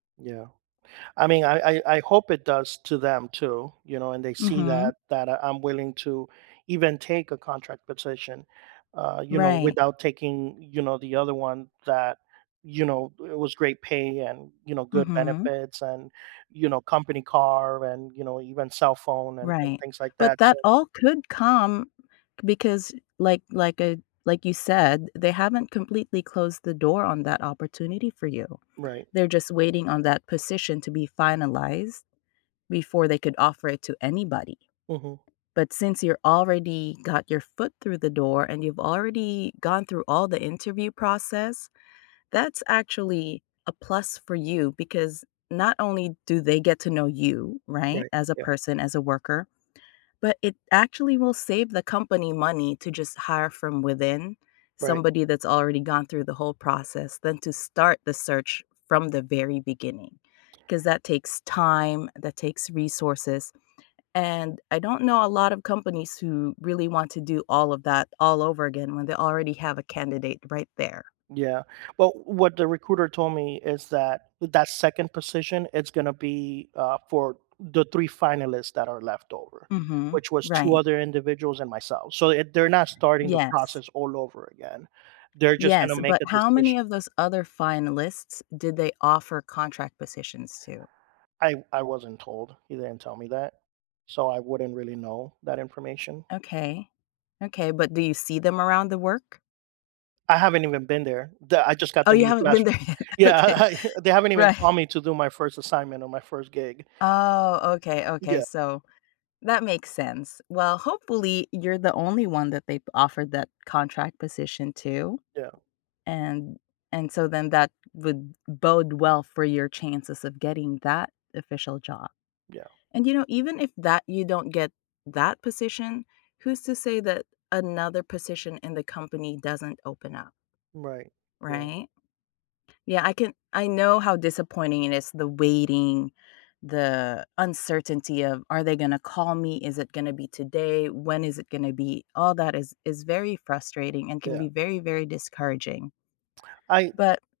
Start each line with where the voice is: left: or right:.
right: Yeah, I mean, I I I hope it does to them too, you know, and they see
left: Mhm.
right: that that I'm willing to even take a contract position, uh, you know,
left: Right.
right: without taking, you know, the other one that, you know it was great pay and, you know, good
left: Mhm.
right: benefits and, you know, company car and, you know, even cell phone and and
left: Right,
right: things like
left: but
right: that, so
left: that all could come, because like like a like you said, they haven't completely closed the door on that opportunity for you.
right: Right.
left: They're just waiting on that position to be finalized before they could offer it to anybody.
right: Mhm.
left: But, since you already got your foot through the door and you've already gone through all the interview process, that's actually a plus for you because not only do they get to know you, right,
right: Right,
left: as a
right: yeah.
left: person, as a worker, but it actually will save the company money to just hire from within,
right: Right.
left: somebody that's already gone through the whole process than to start the search from the very beginning, 'cause that takes time, that takes resources and I don't know a lot of companies who really want to do all of that all over again when they already have a candidate right there.
right: Yeah, well, what the recruiter told me is that, that 2nd position, it's gonna be, uh, for the 3 finalists that are left over,
left: Mhm,
right: which was 2
left: right.
right: other individuals and myself. So, eh, they're not starting the
left: Yes.
right: process all over again. They're just
left: Yes,
right: gona make
left: but
right: a
left: how many
right: decision
left: of those other finalists did they offer contract positions to?
right: I I wasn't told. He didn't tell me that, so, I wouldn't really know that information.
left: Okay, okay but do you see them around the work?
right: I haven't even been there. The I just got
left: Oh,
right: the
left: you
right: news
left: haven't been
right: last week.
left: there yet? Okay,
right: Yeah, they haven't even
left: right.
right: called me to do my 1st assignment or my 1st gig.
left: Oh, okay, okay,
right: Yeah.
left: so that makes sense. Well, hopefully you're the only 1 that they've offered that contract position to,
right: Yeah.
left: and and so then that would bode well for your chances of getting that official job,
right: Yeah.
left: and you know, even if that you don't get that position, who's to say that another position in the company doesn't open up?
right: Right, yeah.
left: Right? Yeah, I can I know how disappointing it is, the waiting, the uncertainty of, "Are they gonna call me? Is it gonna be today? When is it going to be?" All that is is very frustrating and can
right: Yeah.
left: be very, very discouraging.
right: I
left: But